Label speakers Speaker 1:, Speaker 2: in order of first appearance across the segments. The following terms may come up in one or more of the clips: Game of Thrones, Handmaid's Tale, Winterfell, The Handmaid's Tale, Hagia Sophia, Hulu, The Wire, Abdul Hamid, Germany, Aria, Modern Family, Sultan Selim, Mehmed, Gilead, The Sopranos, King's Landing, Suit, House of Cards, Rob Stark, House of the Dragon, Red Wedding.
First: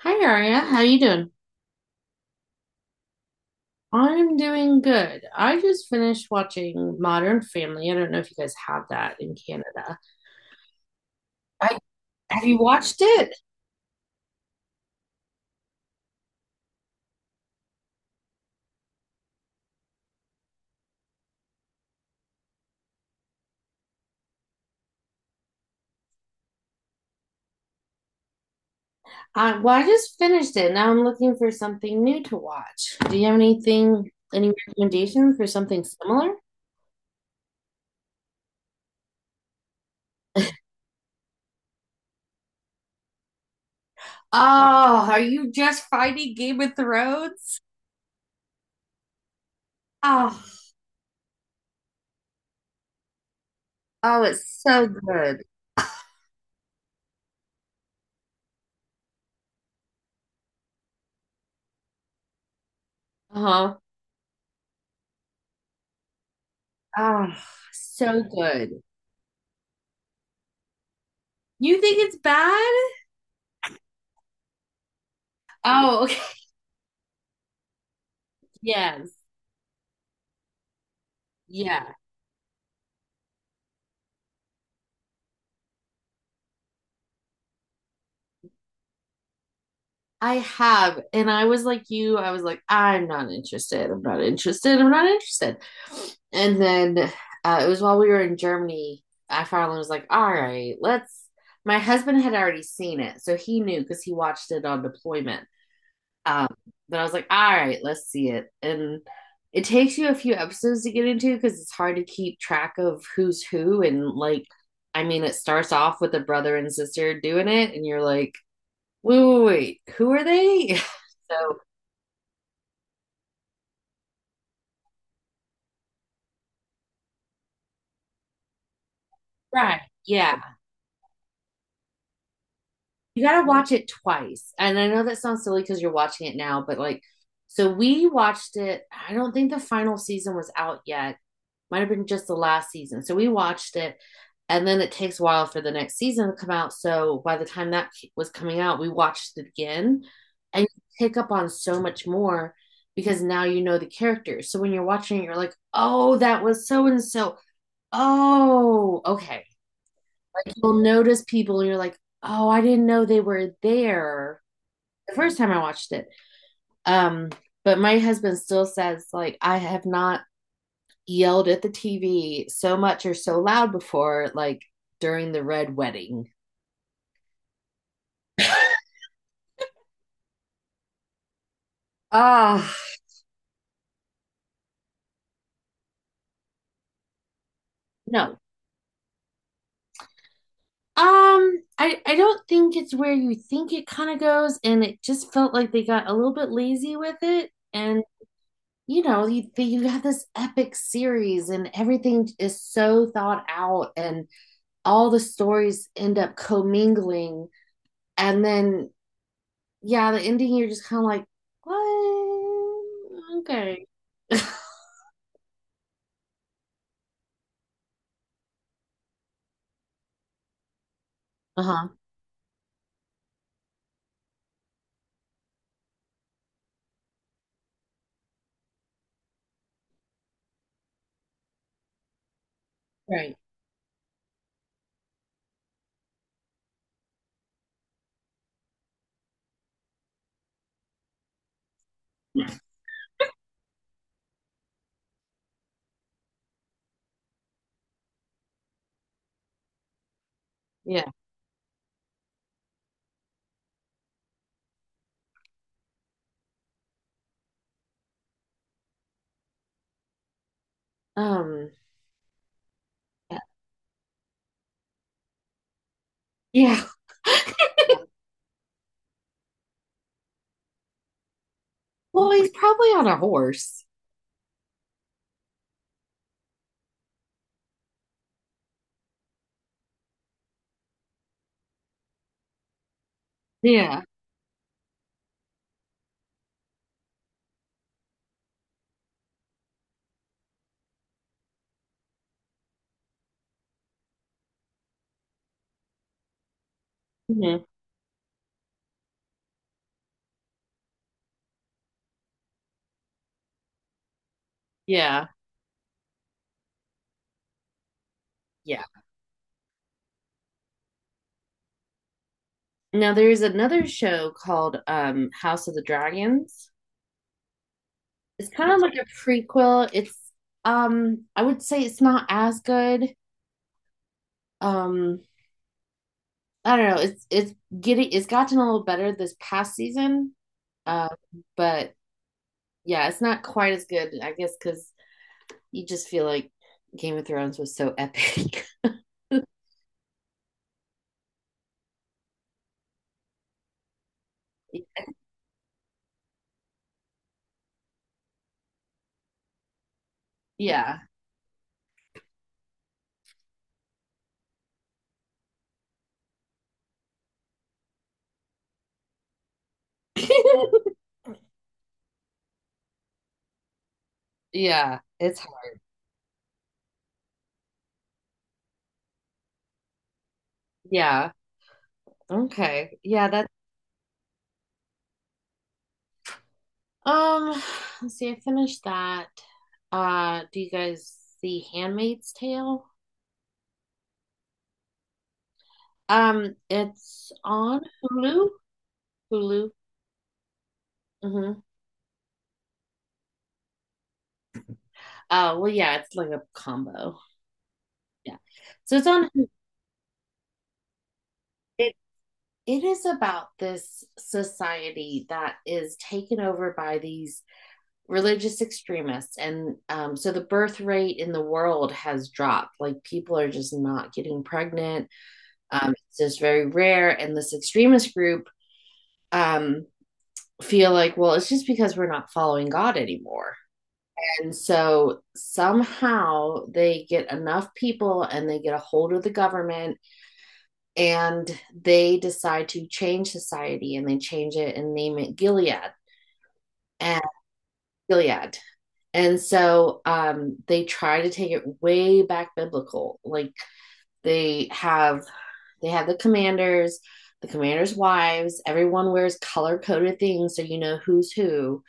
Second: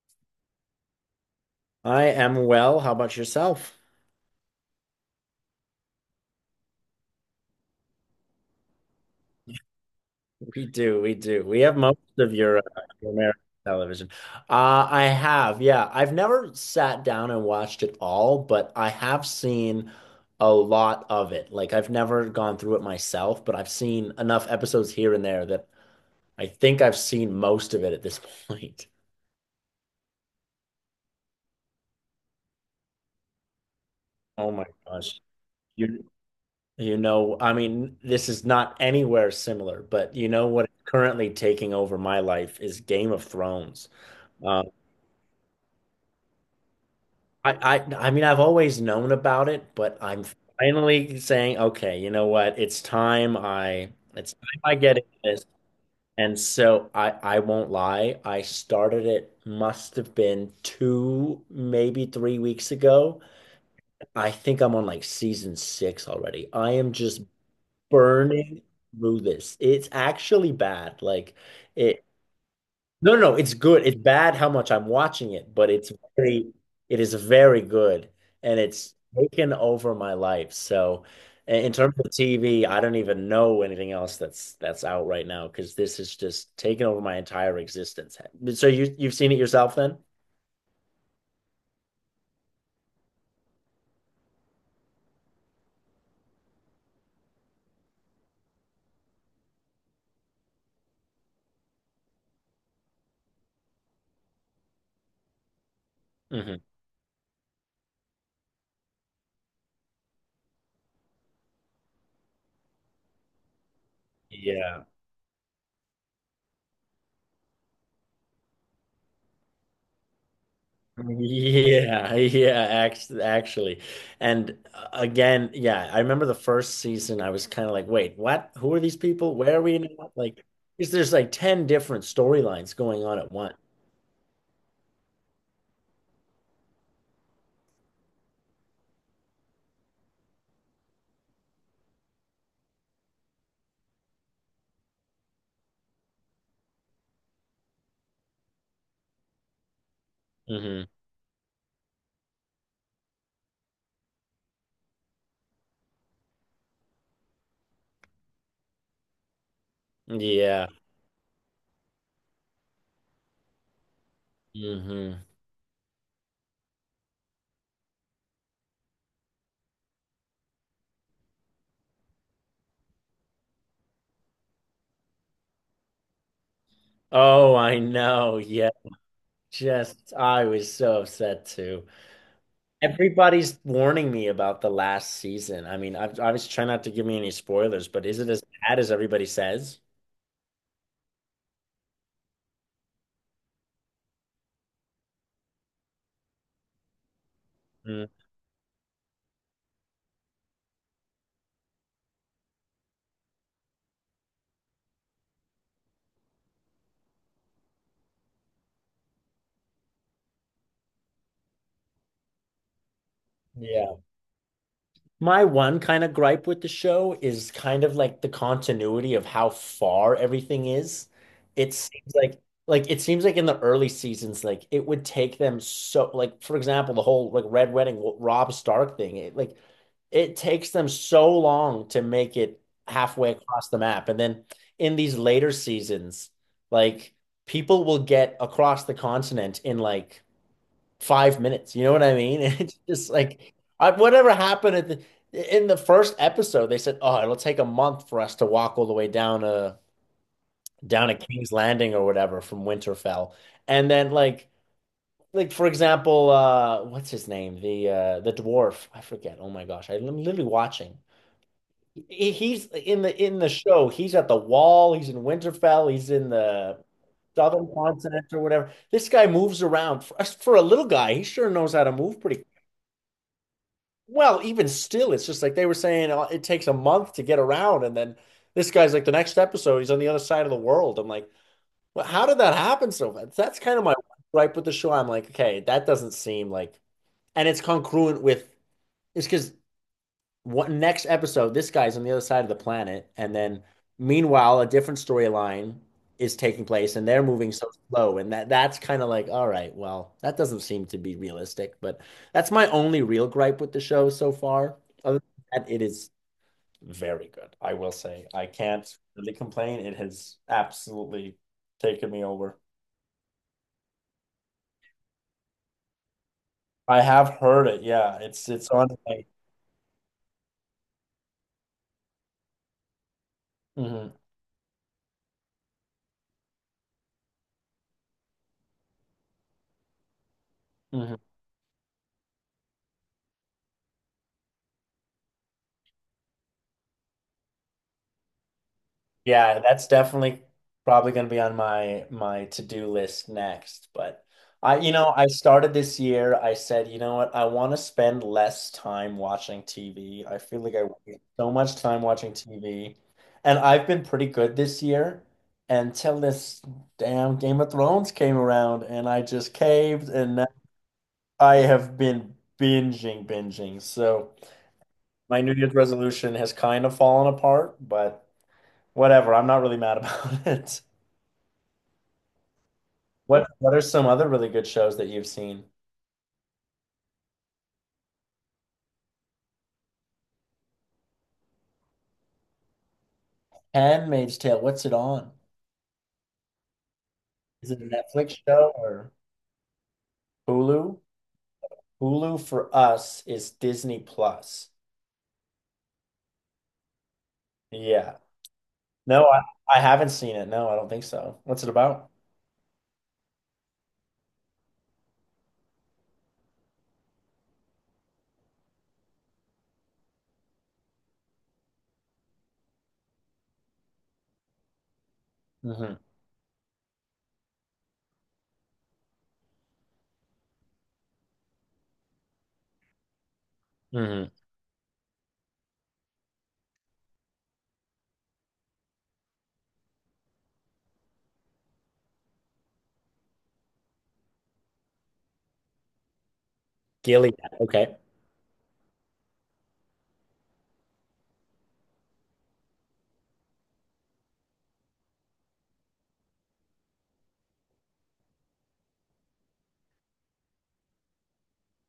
Speaker 1: Hi Aria, how you doing?
Speaker 2: I am well. How about yourself?
Speaker 1: I'm doing good. I just finished watching Modern Family. I don't know if you guys have that in Canada.
Speaker 2: We do. We have
Speaker 1: I
Speaker 2: most of
Speaker 1: have you watched
Speaker 2: your
Speaker 1: it?
Speaker 2: American television. I have, yeah. I've never sat down and watched it all, but I have seen a lot of it. Like I've never gone through it myself, but I've seen enough episodes here and there that I think I've seen most of it at this point.
Speaker 1: I just finished it. Now I'm looking for something new to watch. Do you have anything,
Speaker 2: Oh
Speaker 1: any
Speaker 2: my gosh.
Speaker 1: recommendations for something
Speaker 2: You
Speaker 1: similar?
Speaker 2: I mean, this is not anywhere similar, but you know what is currently taking over my life is Game of Thrones. Um,
Speaker 1: Oh, are you just fighting Game of Thrones?
Speaker 2: I mean I've always known about it, but I'm
Speaker 1: Oh,
Speaker 2: finally saying, okay, you know what?
Speaker 1: oh,
Speaker 2: It's
Speaker 1: it's
Speaker 2: time I
Speaker 1: so
Speaker 2: get into
Speaker 1: good.
Speaker 2: this. And so I won't lie, I started it must have been 2, maybe 3 weeks ago.
Speaker 1: Uh-huh.
Speaker 2: I think I'm on like season 6 already. I am just
Speaker 1: Oh, so
Speaker 2: burning
Speaker 1: good.
Speaker 2: through this. It's actually bad. Like
Speaker 1: You think
Speaker 2: it
Speaker 1: it's bad?
Speaker 2: no, no, no, it's good. It's bad how much I'm watching it, but
Speaker 1: Oh, okay.
Speaker 2: it is very good, and it's
Speaker 1: Yes.
Speaker 2: taken over my life. So, in
Speaker 1: Yeah.
Speaker 2: terms of TV, I don't even know anything else that's out right now because this is just taken over my entire existence. So you've seen it yourself then?
Speaker 1: I have. And I was like you, I was like, I'm not interested. I'm not interested. I'm not interested. And then it was while we were in Germany, I finally was like, all right, let's. My husband had already seen it. So he knew because he watched it on deployment. Um,
Speaker 2: Hmm.
Speaker 1: but I was like, all right, let's see it. And it takes you a few episodes to get into because it's hard to keep track of who's who. And like,
Speaker 2: Yeah,
Speaker 1: I mean, it starts off with a brother and sister doing it, and you're like, Wait, wait, wait. Who are they? So,
Speaker 2: Yeah, actually. And again, yeah, I remember the first season, I was kind of like, wait, what? Who are these people? Where are we
Speaker 1: right.
Speaker 2: now?
Speaker 1: Yeah.
Speaker 2: Like, because there's like 10 different storylines going on
Speaker 1: You
Speaker 2: at
Speaker 1: got to
Speaker 2: once.
Speaker 1: watch it twice. And I know that sounds silly because you're watching it now, but like, so we watched it. I don't think the final season was out yet. Might have been just the last season. So we watched it. And then it takes a while for the next season to come out. So by the time that was coming out, we watched it again. And you
Speaker 2: Hmm.
Speaker 1: pick up on so much more because now you know the characters. So when you're watching it, you're like, oh, that was so and so. Oh, okay.
Speaker 2: Yeah.
Speaker 1: You'll notice people and you're like, oh, I didn't know they were there
Speaker 2: Hmm.
Speaker 1: the first time I watched it. Um, but my husband still says, like, I have not yelled at the TV so much or so loud before, like during the red wedding.
Speaker 2: Oh, I know. Yeah. Just, I was so upset too.
Speaker 1: Ah, uh,
Speaker 2: Everybody's warning me about the last season. I mean, I was trying not to give me any spoilers, but is it
Speaker 1: no.
Speaker 2: as bad as everybody says?
Speaker 1: I don't think it's where you think it kind of goes, and it just felt like they got a little bit lazy with it. And
Speaker 2: Mm.
Speaker 1: you know, you have this epic series, and everything is so thought out, and all the stories end up commingling. And then, yeah, the ending, you're just kind of like, what? Okay.
Speaker 2: Yeah. My one kind of gripe with the show is kind of like the continuity of how far everything is. It
Speaker 1: Uh-huh.
Speaker 2: seems like it seems like in the early seasons, like it would take them so like for example, the whole like Red Wedding Rob Stark thing, it takes them so long to make it halfway
Speaker 1: Right.
Speaker 2: across the map. And then in these later seasons, like people will get across the continent in like 5 minutes. You know what I mean? And it's just like I, whatever happened at the in the first episode, they said, "Oh, it'll take a month for us to walk all the way down a
Speaker 1: Yeah.
Speaker 2: down a King's Landing or whatever from Winterfell," and then like. Like for example, what's his name? The dwarf. I forget. Oh my gosh, I'm literally watching.
Speaker 1: Um,
Speaker 2: He's in the show. He's at the Wall. He's in Winterfell. He's in the
Speaker 1: yeah.
Speaker 2: Southern Continent or whatever. This guy moves around for a little guy. He sure knows how to move
Speaker 1: Well,
Speaker 2: pretty.
Speaker 1: he's probably on a horse.
Speaker 2: Well, even still, it's just like they were saying it takes a month to get around, and then this guy's like the next episode, he's on the other side of the world. I'm like, well, how did that happen so fast? That's kind of my
Speaker 1: Yeah.
Speaker 2: gripe with the show. I'm like, okay, that doesn't seem like, and it's congruent with it's because what next episode, this guy's on the other side of the planet, and then meanwhile, a different storyline is taking place, and they're moving
Speaker 1: Mhm.
Speaker 2: so slow, and that's kind of like, all right, well, that doesn't seem to be realistic, but that's my only real gripe with the show so far. Other
Speaker 1: Yeah.
Speaker 2: than that, it is very good, I will say. I
Speaker 1: Yeah.
Speaker 2: can't really complain. It has absolutely taken me over.
Speaker 1: Now there's another show called House of the Dragons.
Speaker 2: I have heard it. Yeah,
Speaker 1: It's
Speaker 2: it's
Speaker 1: kind of
Speaker 2: on.
Speaker 1: like a prequel. It's I would say it's not as good.
Speaker 2: Mhm,
Speaker 1: Um I don't know. It's getting it's gotten a little better this past season. Uh,
Speaker 2: mhm.
Speaker 1: but yeah, it's not quite as good, I guess, because you just feel like Game of Thrones was so epic.
Speaker 2: Yeah, that's definitely probably going to be on my to-do list next. But I, you know, I started this year. I said, you know what? I want to spend less time watching TV. I feel like I
Speaker 1: Yeah.
Speaker 2: waste so much time watching TV, and I've been pretty good this year until this damn Game of Thrones came around, and I just caved, and now I have been binging. So
Speaker 1: Yeah, it's
Speaker 2: my New Year's
Speaker 1: hard.
Speaker 2: resolution has kind of fallen apart, but whatever. I'm not really mad about it.
Speaker 1: Yeah. Okay. Yeah, that
Speaker 2: What are some other really good shows that you've seen?
Speaker 1: um let's see, I finished that. Do you guys see Handmaid's Tale?
Speaker 2: Handmaid's Tale, what's it on?
Speaker 1: It's
Speaker 2: Is it
Speaker 1: on
Speaker 2: a Netflix
Speaker 1: Hulu.
Speaker 2: show or
Speaker 1: Hulu.
Speaker 2: Hulu?
Speaker 1: Mm-hmm.
Speaker 2: Hulu for us is Disney Plus.
Speaker 1: Well yeah, it's like a combo.
Speaker 2: Yeah.
Speaker 1: Yeah. So it's
Speaker 2: No,
Speaker 1: on
Speaker 2: I haven't seen it. No, I don't think so. What's it
Speaker 1: it
Speaker 2: about?
Speaker 1: it is about this society that is taken over by these religious extremists and so the birth rate in the world has dropped like people are just not getting pregnant,
Speaker 2: Mm-hmm.
Speaker 1: it's just very rare. And this extremist group, um, feel like well it's just because we're not following god anymore.
Speaker 2: Hmm.
Speaker 1: And so somehow they get enough people and they get a hold of the government, and they decide to change society and they change it and name it Gilead. and
Speaker 2: Gilead. Okay.
Speaker 1: Gilead. And so they try to take it way back biblical. Like they have they have the commanders' wives. Everyone wears color coded things so you know who's who.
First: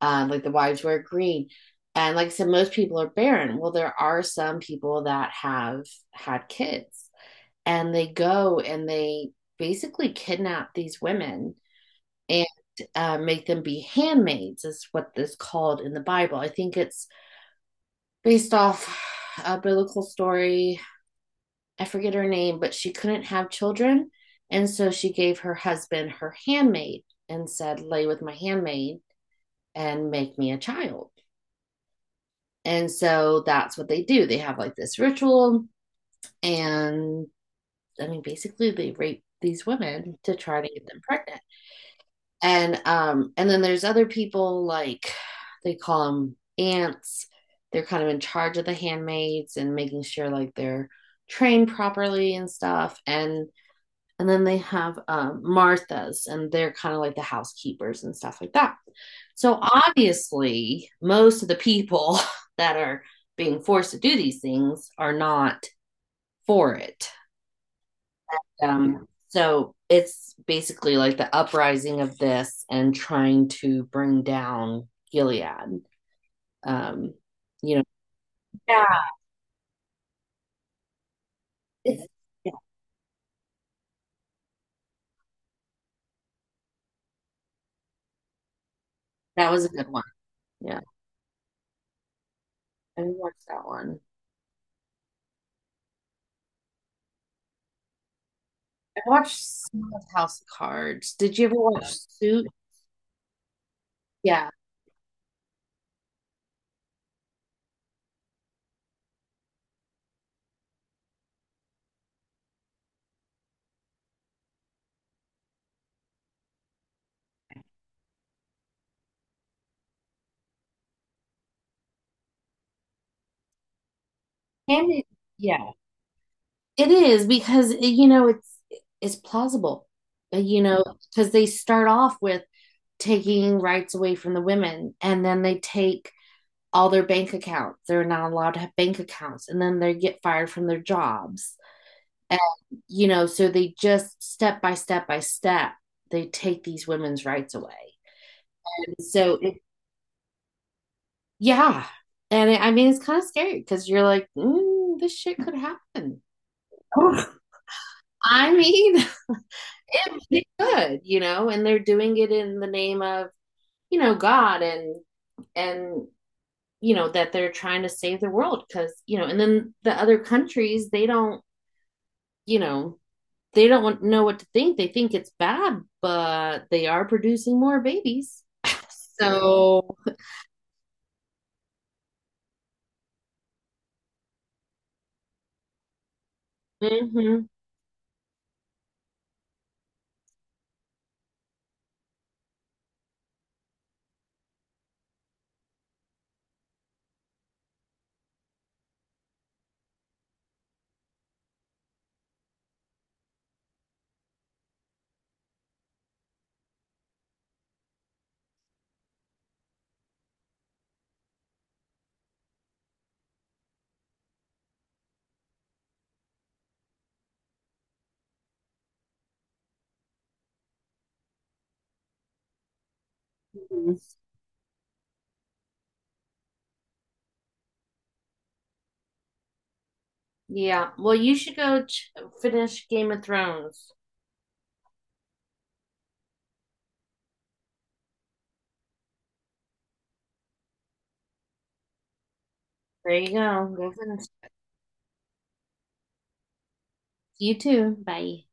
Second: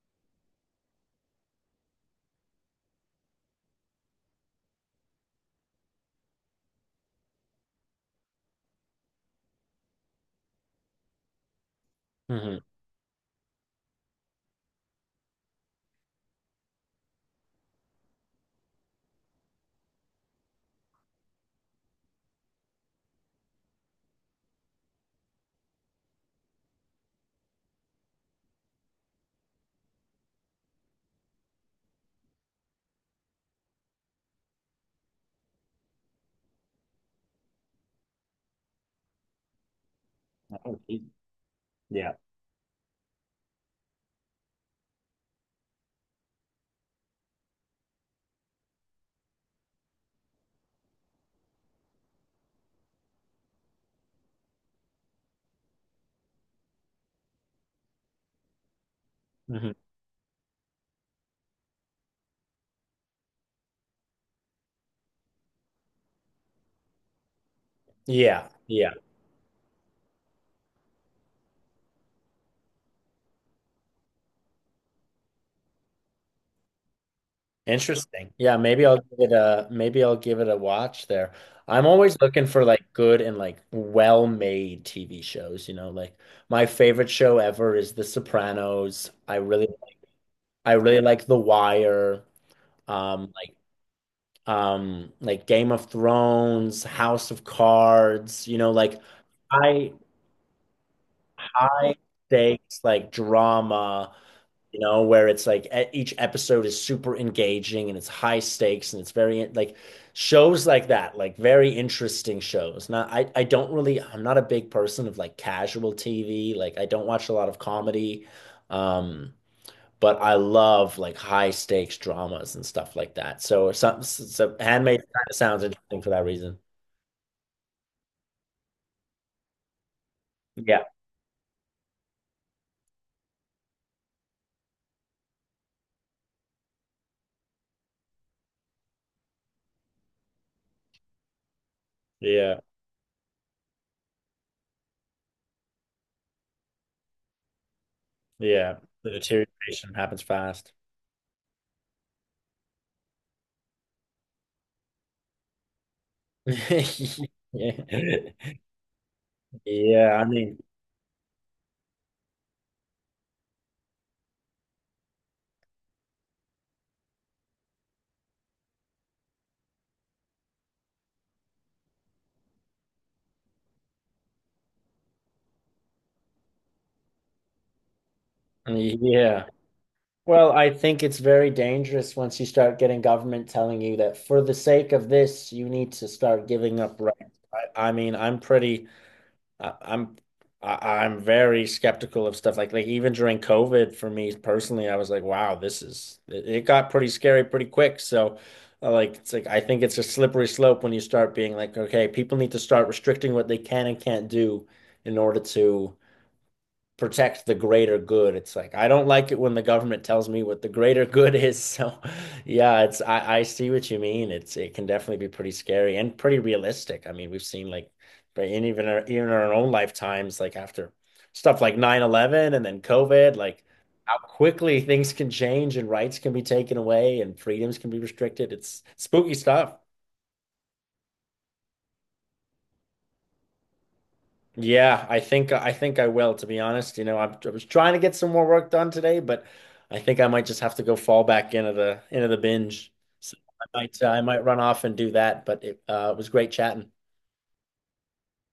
Speaker 1: Like the wives wear green. And like I said, most people are barren. Well, there are some people that have had kids and they go and they basically kidnap these women, and
Speaker 2: Hmm.
Speaker 1: make them be handmaids is what is called in the bible. I think it's based off a biblical story. I forget her name, but she couldn't have children, and so she gave her husband her handmaid and said lay with my handmaid and make me a child. And so that's what they do, they have like this ritual. And I mean basically they rape these women to try to get them pregnant.
Speaker 2: Yeah.
Speaker 1: And and then there's other people like they call them aunts, they're kind of in charge of the handmaids and making sure like they're trained properly and stuff. And then they have marthas, and they're kind of like the housekeepers and stuff like that. So
Speaker 2: Hmm.
Speaker 1: obviously most of the people that are being forced to do these things are not for it.
Speaker 2: Yeah. Yeah.
Speaker 1: So it's basically like the uprising of this and trying to bring down Gilead. Um, you know,
Speaker 2: Interesting. Yeah,
Speaker 1: yeah,
Speaker 2: maybe I'll give it a watch there. I'm
Speaker 1: it's,
Speaker 2: always looking
Speaker 1: yeah,
Speaker 2: for like good and like well-made TV shows, you know, like my favorite show ever is The Sopranos.
Speaker 1: that was a good one.
Speaker 2: I
Speaker 1: Yeah,
Speaker 2: really like The Wire,
Speaker 1: I
Speaker 2: um
Speaker 1: watched
Speaker 2: like
Speaker 1: that one.
Speaker 2: like Game of Thrones, House of Cards, you know,
Speaker 1: I
Speaker 2: like
Speaker 1: watched some
Speaker 2: high
Speaker 1: of House of Cards. Did you ever watch
Speaker 2: high
Speaker 1: Suit?
Speaker 2: stakes like drama.
Speaker 1: Yeah,
Speaker 2: You know, where it's like each episode is super engaging and it's high stakes and it's very like shows like that, like very interesting shows. Not, I don't really, I'm not a big person of like casual TV. Like I don't watch a lot of comedy. Um, but I love like high stakes dramas and stuff like that. So Handmaid
Speaker 1: Candy.
Speaker 2: kind of sounds
Speaker 1: Yeah,
Speaker 2: interesting for that reason.
Speaker 1: it is because you know it's plausible. You know,
Speaker 2: Yeah.
Speaker 1: because they start off with taking rights away from the women, and then they take all their bank accounts. They're not allowed to have bank accounts. And then they get fired from their jobs. And,
Speaker 2: Yeah.
Speaker 1: you know, so they just step by step by step, they take these women's rights away.
Speaker 2: Yeah. The
Speaker 1: so, it,
Speaker 2: deterioration happens fast.
Speaker 1: yeah. I mean, it's kind of scary because you're like, mm, this shit could happen.
Speaker 2: Yeah.
Speaker 1: I mean,
Speaker 2: Yeah,
Speaker 1: it,
Speaker 2: I
Speaker 1: it
Speaker 2: mean,
Speaker 1: could, you know, and they're doing it in the name of, you know, God and, you know, that they're trying to save the world because, you know. And then the other countries, they don't, you know, they don't want, know what to think. They think it's bad, but they are producing more babies.
Speaker 2: yeah.
Speaker 1: So,
Speaker 2: Well, I think it's very dangerous once you start getting government telling you that for the sake of this, you need to start giving up rights.
Speaker 1: mhm,
Speaker 2: I mean, I, I'm, I'm very skeptical of stuff like even during COVID for me personally, I was like, wow, it got pretty scary pretty quick. So, it's like I think it's a slippery slope when you start being like, okay, people need to start restricting what they can and can't do in order to protect the greater good. It's like I don't like it when the government tells me what the greater good is. So yeah, it's I see what you mean. It's it can definitely be pretty scary and pretty realistic. I mean, we've seen like but even our own lifetimes, like after stuff like 9/11 and then COVID, like
Speaker 1: mhm,
Speaker 2: how quickly things can change and rights can be taken away and freedoms can be restricted. It's spooky stuff.
Speaker 1: yeah. Well, you should go finish Game of Thrones.
Speaker 2: Yeah, I think I will, to be honest. You know, I was trying to get some more work done today, but I think I might just have to go fall back into the binge.
Speaker 1: There you
Speaker 2: So
Speaker 1: go. Go
Speaker 2: I
Speaker 1: finish.
Speaker 2: might run off and do that, but it was great chatting.
Speaker 1: You too. Bye.